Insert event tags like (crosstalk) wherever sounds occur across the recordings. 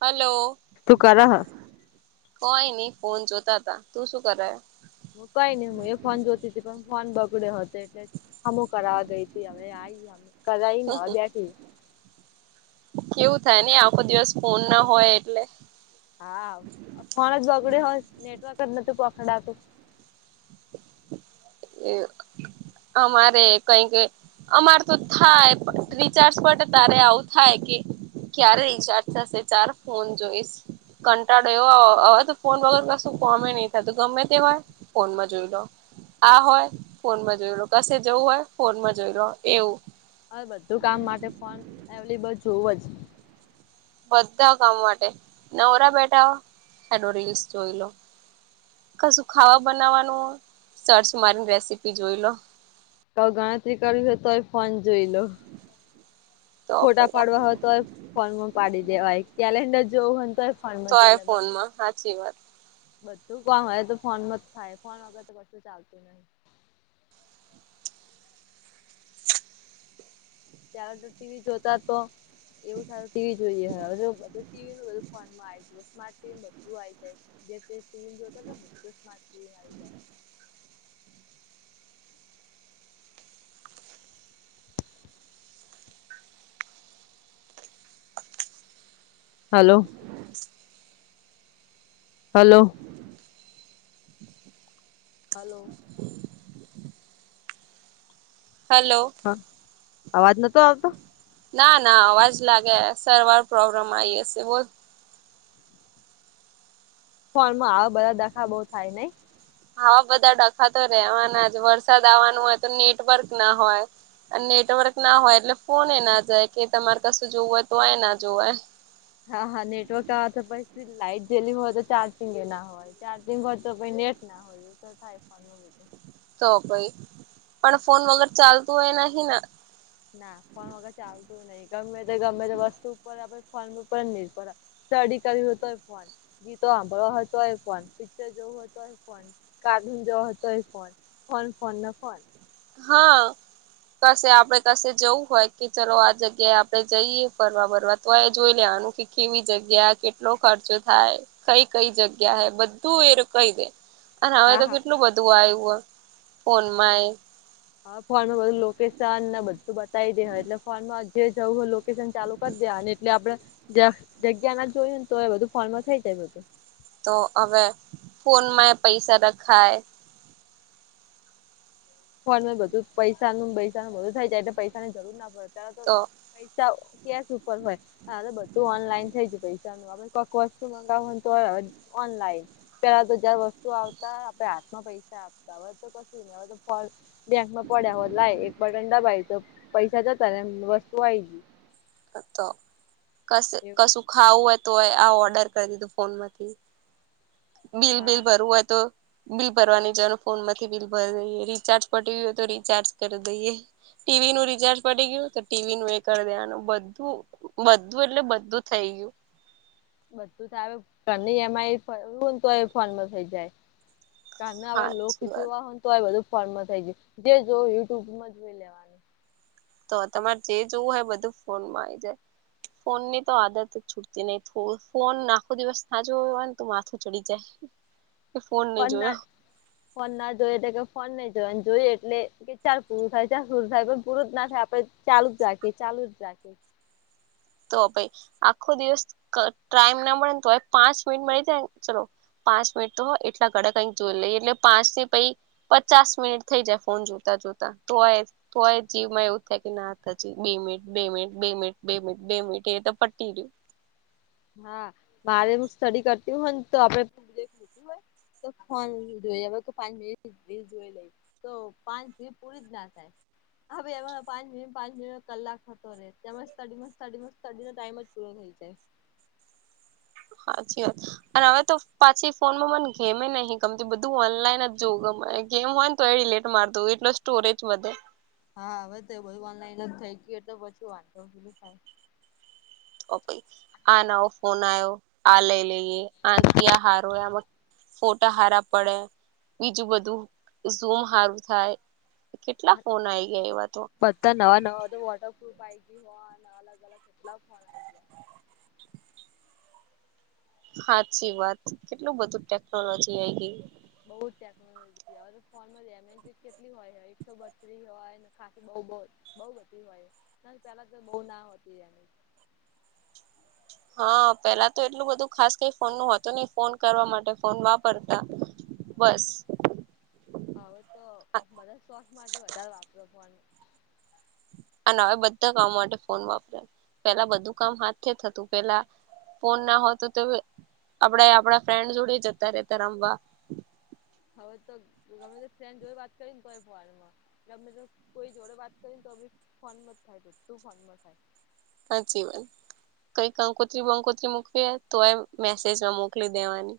Hello તું કરહ કોઈ નહી ફોન જોતા હતા તું શું કરે? હું કઈ નઈ હું એ ફોન જોતી હતી પણ ફોન બગડ્યો હતો એટલે હમુ કરાવ ગઈ તી હવે આઈ કરાઈને હવે બેઠી કેવું થાય ને આખો દિવસ ફોન ના હોય એટલે હા ફોન જ બગડ હોય નેટવર્ક જ નતું કોખડાતું. એ અમારે કઈક અમાર તો થાય રિચાર્જ પડ તારે આવું થાય કે ક્યારે રિચાર્જ થશે ચાર ફોન જોઈશ? કંટાળો એવો હવે તો ફોન વગર કશું કોમે નહી થાય ગમે તેવાય ફોનમાં જોઈ લો. આ હોય ફોનમાં જોઈ લો કશે જવું હોય ફોનમાં જોઈ લો એવું હવે બધું કામ માટે ફોન અવેલેબલ જોવું જ. બધા કામ માટે નવરા બેઠા એડ રીલ્સ જોઈ લો કશું ખાવા બનાવવાનું સરર્ચ મારીને રેસીપી જોઈ લો ક ગણતરી કરવી તોય ફોન જોઈ લો તો ફોટા પાડવા હોય તો ફોર્મમાં પાડી દેવા હોય કેલેન્ડર જોવું હોય તો તો આય ફોનમાં સાચી વાત બધું કોણ હોય તો ફોન જ થાય ફોન વગર તો કશું ચાલતું નહી. ત્યારે ટીવી જોતા તો એવું સારું ટીવી જોઈએ હધ ટીવી નું બધું ફોનમાં આવીમાર્ટ ટ બધું આવી જાય જે ટીવી જોને બધું સ્માર્ ટીવીન આવી જાય. હલો (inaudible) હલો હલો હલો હા અવાજ નતો આવતો ના ના અવાજ લાગે સરવાર પ્રોબ્લેમ આવી હશે બ ફોર્માં આવા બધા દખા બહુ થાય નને હવા બધા ડખાતો રહેેવાના જ વરસાદ આવવાનું હોય તો નેટવર્ક ના હોય. અને નેટવર્ક ના હોય એટલે ફોન એ ના જાય કે તમારે કશું જોવું હોય તો એ ના જોવાય. હા હા નેટવર્ક આ તો પછ લાઈટ જેયેલી હોય તો ચાર્જિંગ એ ના હોય. ચાર્જિંગ હો તો નેટ ના હોય થાય ફોન ન બધું. તો ભાઈ પણ ફોન વગર ચાલતું એ નહ ના ના ફોન વગર ચાલતું નહી ગમે તો ગમે તે વસ્તુ ઉપર ફોન ઉપર નહી પ સ્ટડી કર્યું હતોય ફોન ગીતો સાંભળવા હતો એ ફોન પિક્ચર જવું હતો. ફ કાઢ જો હતોય ફોન ફોન ફોન ના ફોન હા કશે આપડે કશે જવું હોય કે ચલો આ જગ્યાએ આપણે જઈએ ફરવા બરવા. તો એ જોઈ લેવાનું કે કેવી જગ્યા કેટલો ખર્ચો થાય. કઈ કઈ જગ્યા હૈ બધું એ કઈ દે અને હવે હા તો હા કેટલું બધું આવ્યું ફોનમાં એ હા ફોનમાં બધ લોકેશન ને બધું બતાવી દે હો એટલે ફોનમાં જે જવું હો ચાલુ કરી દે એટલે આપે જગ્યા ના જોયું ને તો એ બધું ફોર્માં થઈ જાય બધું. તો હવે ફોનમાં એ પૈસા રખાય ફોન બધું પૈસાનું પૈસાનું બધું થાય જાયટલે પૈસાની જરૂર ના પડે અ્યારે તો પૈસા કેશ ઉપર હોય બધું ઓનલાઈન થઈ જ પૈસા ન મે કક વસ્તુ મગાવ તો અનલાઇન પેલા તો જાર વસ્તુ આવતા આપડે હાથમાં પૈસા આપતા હવે તો કશું હ તો બ બેકમાં પડ્યા હો લાય એક બટન દબાય તો પૈસા જ હતા વસ્તુ વય. તો એવું કશું ખાવું હોય તો આ ઓર્ડર કરી દીધું ફોન માંથી બિલ બિલ હા ભરવું હોય તો બિલ ભરવાની જનું ફોન માંથી બિલ ભરી દઈએ રીચાર્જ પ હોય તો રીચાર્જ કરી દઈએ ટીવી નું રિચાર્જ પડી ગયું તો ટીવી નું એ કરી દેવાનું બધું. બધું એટલે બધું થઈ ગયું. બધું તો આવે ઘ ન એઈ તો ફોન માં થઈ જાય. કારના હવે લોક હાચી વાત જોવા હોય તો બધું ફોમ થઈ ગયું જે જોય યુટ્યુબમાં જોઈ લેવાનું. તો તમારે જે જોવું હોય બધું ફોનમાં આવી જાય. ફોન ની તો આદત છૂટતી નહીિ થો ફોન આખો દિવસ સાજ હોય ને તો માથું ચડી જાય. કે ફોન બ નહી જોયો ફોન ના જોઈએ એટ કે ફોન નહી જોય જોઈએ એટલે કે ચાર પૂરું થાય ચા પૂરું થાય પણ પૂરું જ ના થાય આપડે ચાલુ જાકે ચાલુ જાકે તો પઈ આખો દિવસ ટાઈમ ના મળે ને તોયે પાંચ મિનિટ મળી જાય. ચલો પાંચ મિનિટ તો હો એટલા કડકાઈ જોઈ લઈએ એટલે પાંચ થી પઈ પચાસ મિનિટ થઈ જાય ફોન જોતા જોતા. તોય તોયે જીવમાં એવું થાય કે ના હતા જ બે મિનિટ, બે મિનિટ, બે મિનિટ, બે મિનિટ... બેમિટ એતો પટી ગીયું. હા મારે હું સ્ટડી કરતી હોય ને તો આપડેખ લું હોય. તો ફોન જોઈ હવે કે પાંચ મિનિટ જોઈ લઈ તો પાંચ પૂરી જ ના થાય હ એમાં પાંચ મિનિટ, પાંચ મિનિટ કલાક થતો તમ સ્ટડીમ સ્ટડીમ સ્ટડી નો ટાઈમ જ પૂરો થઈ જાય. હાચી વા અને હવે તો પાછી ફોનમાં મને ગેમે નહી ગમતી બધું ઓનલાઈન જ જોવું ગમે ગેવહો. તોઈલેટ માર દઉં એટલે સ્ટોરેજ વધે. હા હવે તો બધુ ઓનલાઈન જ થઈ ગીયું તો પછી વાંધો ની થાય. ઓકે આ વો ફોન આયવો આ લઈ લઈએ આથી આ હારો આમાં ફોટા હારા પડે, બીજું બધું ઝૂમ હારું થાય. કેટલા ફોન આવી ગયા એવા તો. બધા નવા નવા તો વોટરપુફ આ હો અલગ અલગ કેટલા ફોન આ હાચી વાત કેટલું બધું ટેકનોલોજી આયી ગઈ. બઉ જ ટેકનોલોજી હવે ફોન એમજ કેટલી હોય એકસો બત્રીસ હોયને ખાાસ બઉ બ બઉ બધી હોય ના પેલા તો બો ના હોતી એની. હા પેલા તો એટલું બધું ખાસ કઈ ફોન નું હોતું નહિ ફોન કરવા માટે ફોન વાપરતા બસ હવે તો બધા શોસ માટે વધારે વાપરો પન અને હવે બધા કામ માટે ફોન વાપરે. પેલા બધું કામ હાથ થી થતું પેલા ફોન ના હોતું તો આપડે આપડા ફ્રેન્ડ જોડે જતા રતા રમવા. હવે તો ગમે ફ્રેન્ડ જો વાત કરીને તો (unintelligible) માં એમને તેમ કોઈ જોડે વાત કરી તો બી ફોનમાં જ થાય તો બધ્ધું ફોનમાં થાય. હાચી વાત. કંઈ કંકોત્રી વંકોત્રી મૂકવે તો એમ મેસેજમાં મોકલી દેવાની.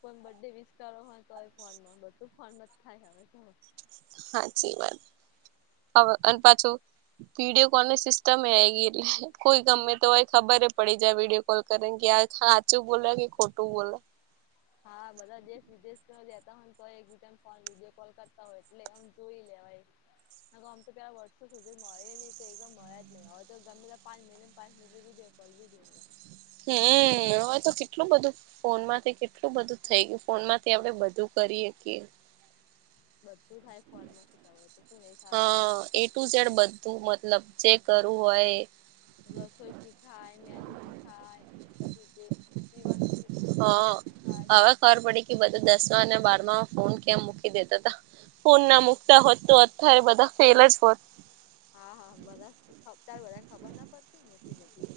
કોઈને બડે વિસ કરવુ હોય તોય ફોનમાં બધું ફોનમાં જ થાય હવે. હાચી વાત. અવે અને પાછું વિડીયો કોલ ની સિસ્ટમએ આવી ગઈ એટલે કોઈ ગમે તો હોય ખબર પડી જાય વિડીયો કોલ કરે કે, આ હાચું બોલ કે ખોટું બોલો. હા બધા દેશ વિદેશ જતા હોયને તો એક બીજા ને ફોન વિડીયો કોલ કરતા હોય એટલે એમ જોઈ લેવાય. હા આમ તો પેલા વર્ષો સુધી મળે ની તો એમ મળ્યા જ નઈ હવે તો ગમે ત તો પાંચ મિનિટ, પાચ મિનટી દે (unintelligible) કલવી જો. હમ હવે તો કેટલું બધું ફોનમાંથી કેટલું બધું થઈ ગીયું ફોનમાંથી આપડે બધું કરીએ કે. બધું થાય ફોનમાંથી તા હોય તો શું નઈ થાતો. તું સેડ બધું મતલબ જે કરું હોય એ રસોઈ શીખાય મેદું શીખાય પછી જે પીવાનું શીખ હ હવે ખબર પડી કે બધું દસમાં અને બારમા ફોન કેમ મૂકી દેતા તા ફોન ના મુકતા હોત તો અત્યારે બધા ફેલ જ હોત. હા હા બધા ખપતા બધા એન ખબર ના પડતી ને એટલી બધી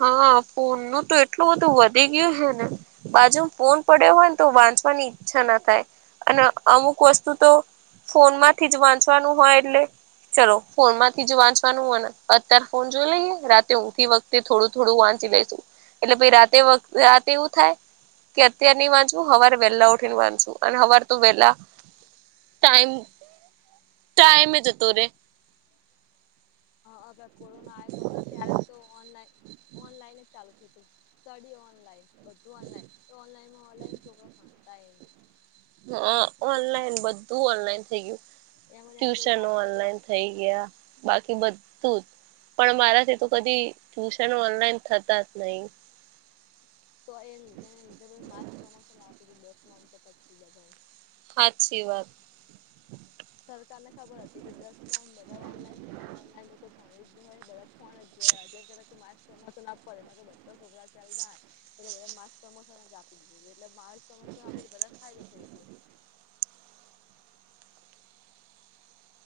હા ફોન નુ તો એટલું બધું વધી ગીયું હે ને. બાજુ ફોન પડ્યો હોય ને તો વાંચવાની ઈચ્છા ના થાય અને અમુક વસ્તુ તો ફોનમાંથી જ વાંચવાનું હોય એટલે. ચલો ફોનમાંથી જ વાંચવાનું હો ને અત્યારે ફોન જોઈ લઈએ રાતે ઊંઘથી વખ તે થોડું થોડું વાંચી લઈશું એટલે પછી રાતે રાતે એવું થાય કે અત્યાર નઈ વાચવું હવાર વેલા ઉઠીને વાંચવું હવાર તો વેલા ટાઈમ ટાઈમે જતો રે. હા હ (unintelligible) કોરોના આવે ખબર ત્યારે તો ઓનલાઈન ઓનલાઈન જ ચાલુ થિયુ તું સ્ટડી ઓનલાઈન બધું ઓનલાઈન તો ઓનલાઈનમાં ઓનલાઈન છોકરા ભણતાએ હઅ ઓનલાઈન બધું ઓનલાઈન થઈ ગયું એમાં એમાં ટ્યુશન માર્ક્સ ઓનલાઈન થઈ ગ્યા બાકી બધું જ પણ મારાથી તો કદી ટ્યુશન ઓનલાઈન થતા જ નહી. તો એ લીધે એને લીધે માસ પ્રમોશન આપી દીધા (inaudible) હાચી વાત સરકાર ને ખબર હતી કે દસ માં બધા ઓનલાઈન ભણ્યા ઓનલાઈન તો કોઈ ભણિયું જ નઈ હોય બધા ફોન જ જોયા (unintelligible) મા પ્રમોશન આપવા દે નકર બધા છોકરા ફેલ થાહે એટલે બધા ન માસ પ્રમોશન જ આપ એટલે માલ પ્રમોશન આપે એટલે બધા ન ફાયદો થઈ ગ્યો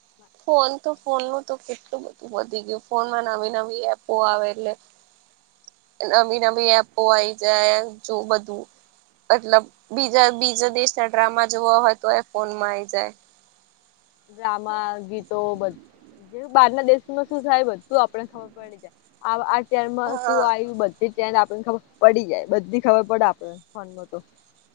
(inaudible) ફોન તો ફોનનું તો કેટલું બધું વધી ગ્યું ફોનમાં નવી નવી એપો આવે એટલે (inaudible) નવી નવી એપો આઈ જાયન જો બધું મતલબ બીજા બીજા દેશના ડ્રામા જોવા હોય તો એ ફોનમાં આઈ જાય ડ્રામા ગીતો બધ જે બહાર ના દેશમાં શું થાય બધું આપડેન ખબર પડી જાય. આ ત્યાર માં શું હા આયું બધ (inaudible) ચેન્જ આપણને ખબર પડી જાય બધી ખબર પડ આપણન ફોન માં તો.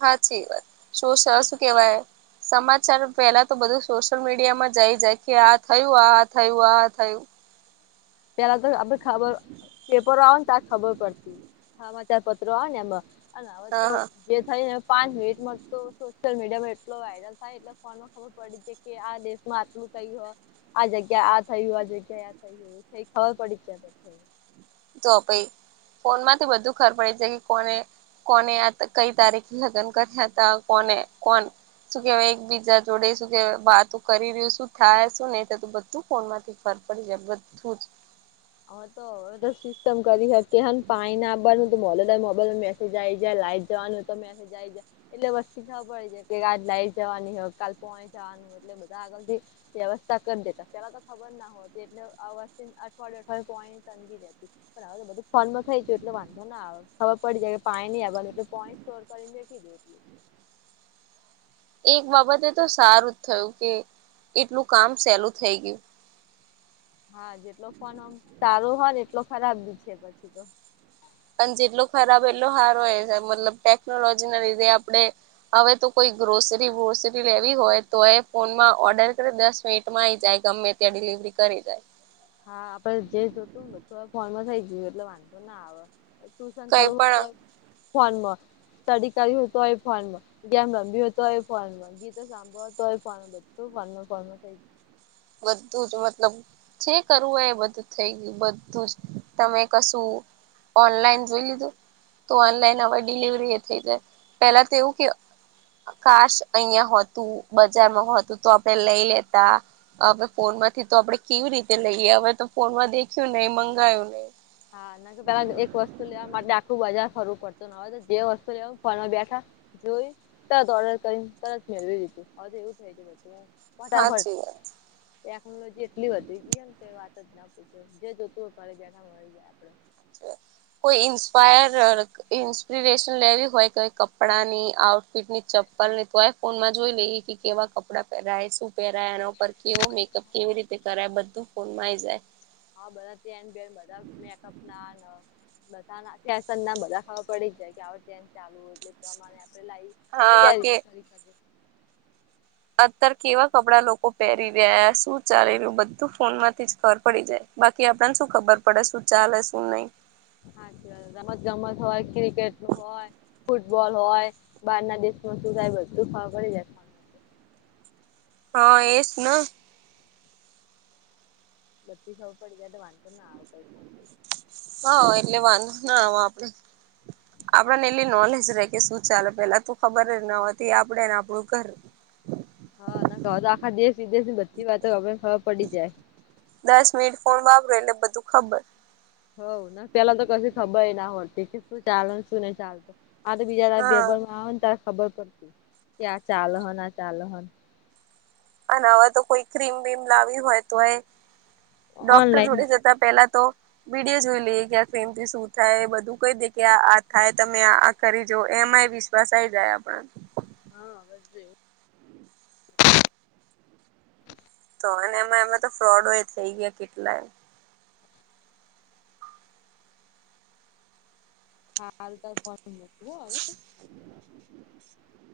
હાચી વાત સોશ શું કેવાય સમાચાર પેલા તો બધું સોશિયલ મીડિયામાં જ આઈ જાય કે આ થયું આ આ થયું આ થયું. પેલા તો આપડ ખબર પેપરો આવેન તાર ખબર પડતી હમાંચાર પત્રો આવે ને એમાં. અન હવે હા તો હા જે થઈ ને પાંચ મિનિટ સો સોશિયલ મીડિયામાં એટલો વાયરલ થાય એટલે ફોન ખબર પડી છે કે આ દેશમાં આટાંલૂ થયું હ આ જગ્યા આ થયું આ જગ્યા આ થયુ. એ ખબર પડી છે જાય તો પઈ ફોન માંથી બધું ખબર પડે છે કે કોને કોને આ કઈ તારીખે લગ્ન કર્યા હતા કોને કોણ શું કેવા એક બીજા જોડે શું કે વાતો કરી રહ્યું શું થાય શું નહું થતું બધું ફોન માંથી ફર પડી જાય બધું જ હ તો લ સિસ્ટમ કરી હકીકે પાણી ના આબાનું તો મોરલે દાડ મોબાઈલમાં મેસેજ આઈ જાય લાઈટ જવાનું તો મે જાય જ એટલે વસ્તી ખબર પડી છે કે આજ લાઈટ જવાની હોય કાલ પોણી જવાન એટ બધા આગળથી વ્યવસ્થા કર દેતા પેલા તો ખબર ના હોતી એટલે અ ઑર્ડર થાય પોણી ન ટંકી છે પણ હવે તો બધું ફોન થઈ જ્યું એટલે વાંધો ના આવ ખબર પડી જાય કે પાણી નઈ આબાનું એટલે પોણી (unintelligible) પલ ચેકી દે એક બાબતે તો સારું જ થયું કે એટલું કામ સેલું થઈ ગ્યું હા જેટલો ફોન અ સારો હન એટલો ખરાબ બી છે પછી તો પણ જેટલો ખરાબ એટલો હારો એ છે મતલબ ટેકનોલોજી ના લીધે આપડે હવે તો કોઈ ગ્રોસરી બ્રોસરી લેવી હોય તો એ ફોનમાં ઓર્ડર કરે દસ મિનિટમાં આઈ જાય ગમે ત્યાં ડિલિવરી કરી જાય. હા આપડે જે જોતું ને બધું ફોનમાં થઈ ગયું એટલે વાંધો ના આવે. ટ્યુશન કઈ કરવું હોય તો પણ ફોનમાં સ્ટડી કરવી હોય તો એ ફોન માં ગેમ રમવી હોય તોએ ફોનમાં ગીતો સાંભળવા તો હોય ફોન બધું ફોનમાં ફોનમાં છે બધું જ મતલબ જે કરવું હોય એ બધું થઈ ગ્યું બધું જ તમે કશું ઓનલાઈન જોઈ લીધું તો ઓનલાઈન હ ડિલવરી એ થઈ જાય પેલા તો એવું કે કાસ અહંતું બજારમાં હોતું તો આપડે લઈ લેતા હવે ફોન માંથી તો આપડે કેવી રીતે લઈએ હવે તો ફોનમાં દેખ્યું નહી મંગાયું નહી. હા ના કે પેલા એક વસ્તુ લેવા માટે આખું બજાર ફરું પડતું ને હવે જે વસ્તુ લેવા ફ બેઠા જોઈ તરત ઓર્ડર કરીને તરત મેળવી દીધું હવે તો એવું થાય ગ બધું. ફટાફટ હાચી વાત ટેકનોલોજી એટલી વધી ગઈ ને વાત જ ના પૂછો જે જોતુંય પડે જ એને મળી જાય. (inaudible) કોઈ ઇન્સ્પાયર ઇન્સ્પિરેશન લેવી હોય કે કપડાં ની આઉટફિટની ચપ્પલ ની તોય ફોનમાં જોઈ લઈએ કે કેવા કપડાં પહેરાય શું પહેરાય એના પરર કેવો મેકઅપ કેવી રીતે કરાય બધું. ફ માાઈ જાય. હા બધા તન બેન બધા મેકઅપ ના બધા નાસ ના બધા ખાવા પડી જાય કે આવડ ચાલુ એટલે પ્રમાણે આપણે લાવ હા તૈયારી કે બી કરીરીજ અત્યારે કેવા કપડા લોકો પહેરી રહ્યા શું ચાલી રહ્યું બધું ફોનમાંથી જ ખર પડી જાય. બાકી આપેને શું ખબર પડે શું ચાલે શું નહી. હાચ વાત રમત ગમત હોય ક્રિકેટ નું હોય. ફૂટબોલ હોય બહાર ના દેશમાં શું થાય બધું ખ કરી જાય. ફોનમાં હા એસ ન બતીી સૌ પડી ગ દવા ના કઈ હા એટલે વાંધો ના આપડે આપણને એટલી નોલેજ ર કે શું ચાલે પેલા તું ખબર જ ન હોતી આપડે ને આપણું ઘર હા ના કહો તો આખા દેશ વિદેશ ની બધી વાતો આપને ખબર પડી જાય. દસ મિનિટ ફોન વાપરો એટલે બધું ખબર હ ના પેલા તો કશ ખબર ના હોતી કે શું ચાલે શું નહી ચાલતું. હા તો બીજા તારે હા પેપરમાં આવે ને તારે ખબર પડતી કે આ ચાલો હન આ ચાલો હન અને હવે તો કોઈ ક્રીમ બીમ લાવી હોય તોએ ડોક્ટર જોડે ઓનલાઈનમાં જતા પેલા તો વિડીયો જોઈ લઈએ કે આ ક્રિમથી શું થાય બધું કઈ દે કે આ થાય તમે આ કરી જો એમાંય વિશ્વાસ આ આય જાય આપણા હા આવેશે તો અને એમાં એમાં તો ફ્રોડ હોય થઈ ગયા કેટલાંય હારુ તાર ફોન મૂકુ હો હવે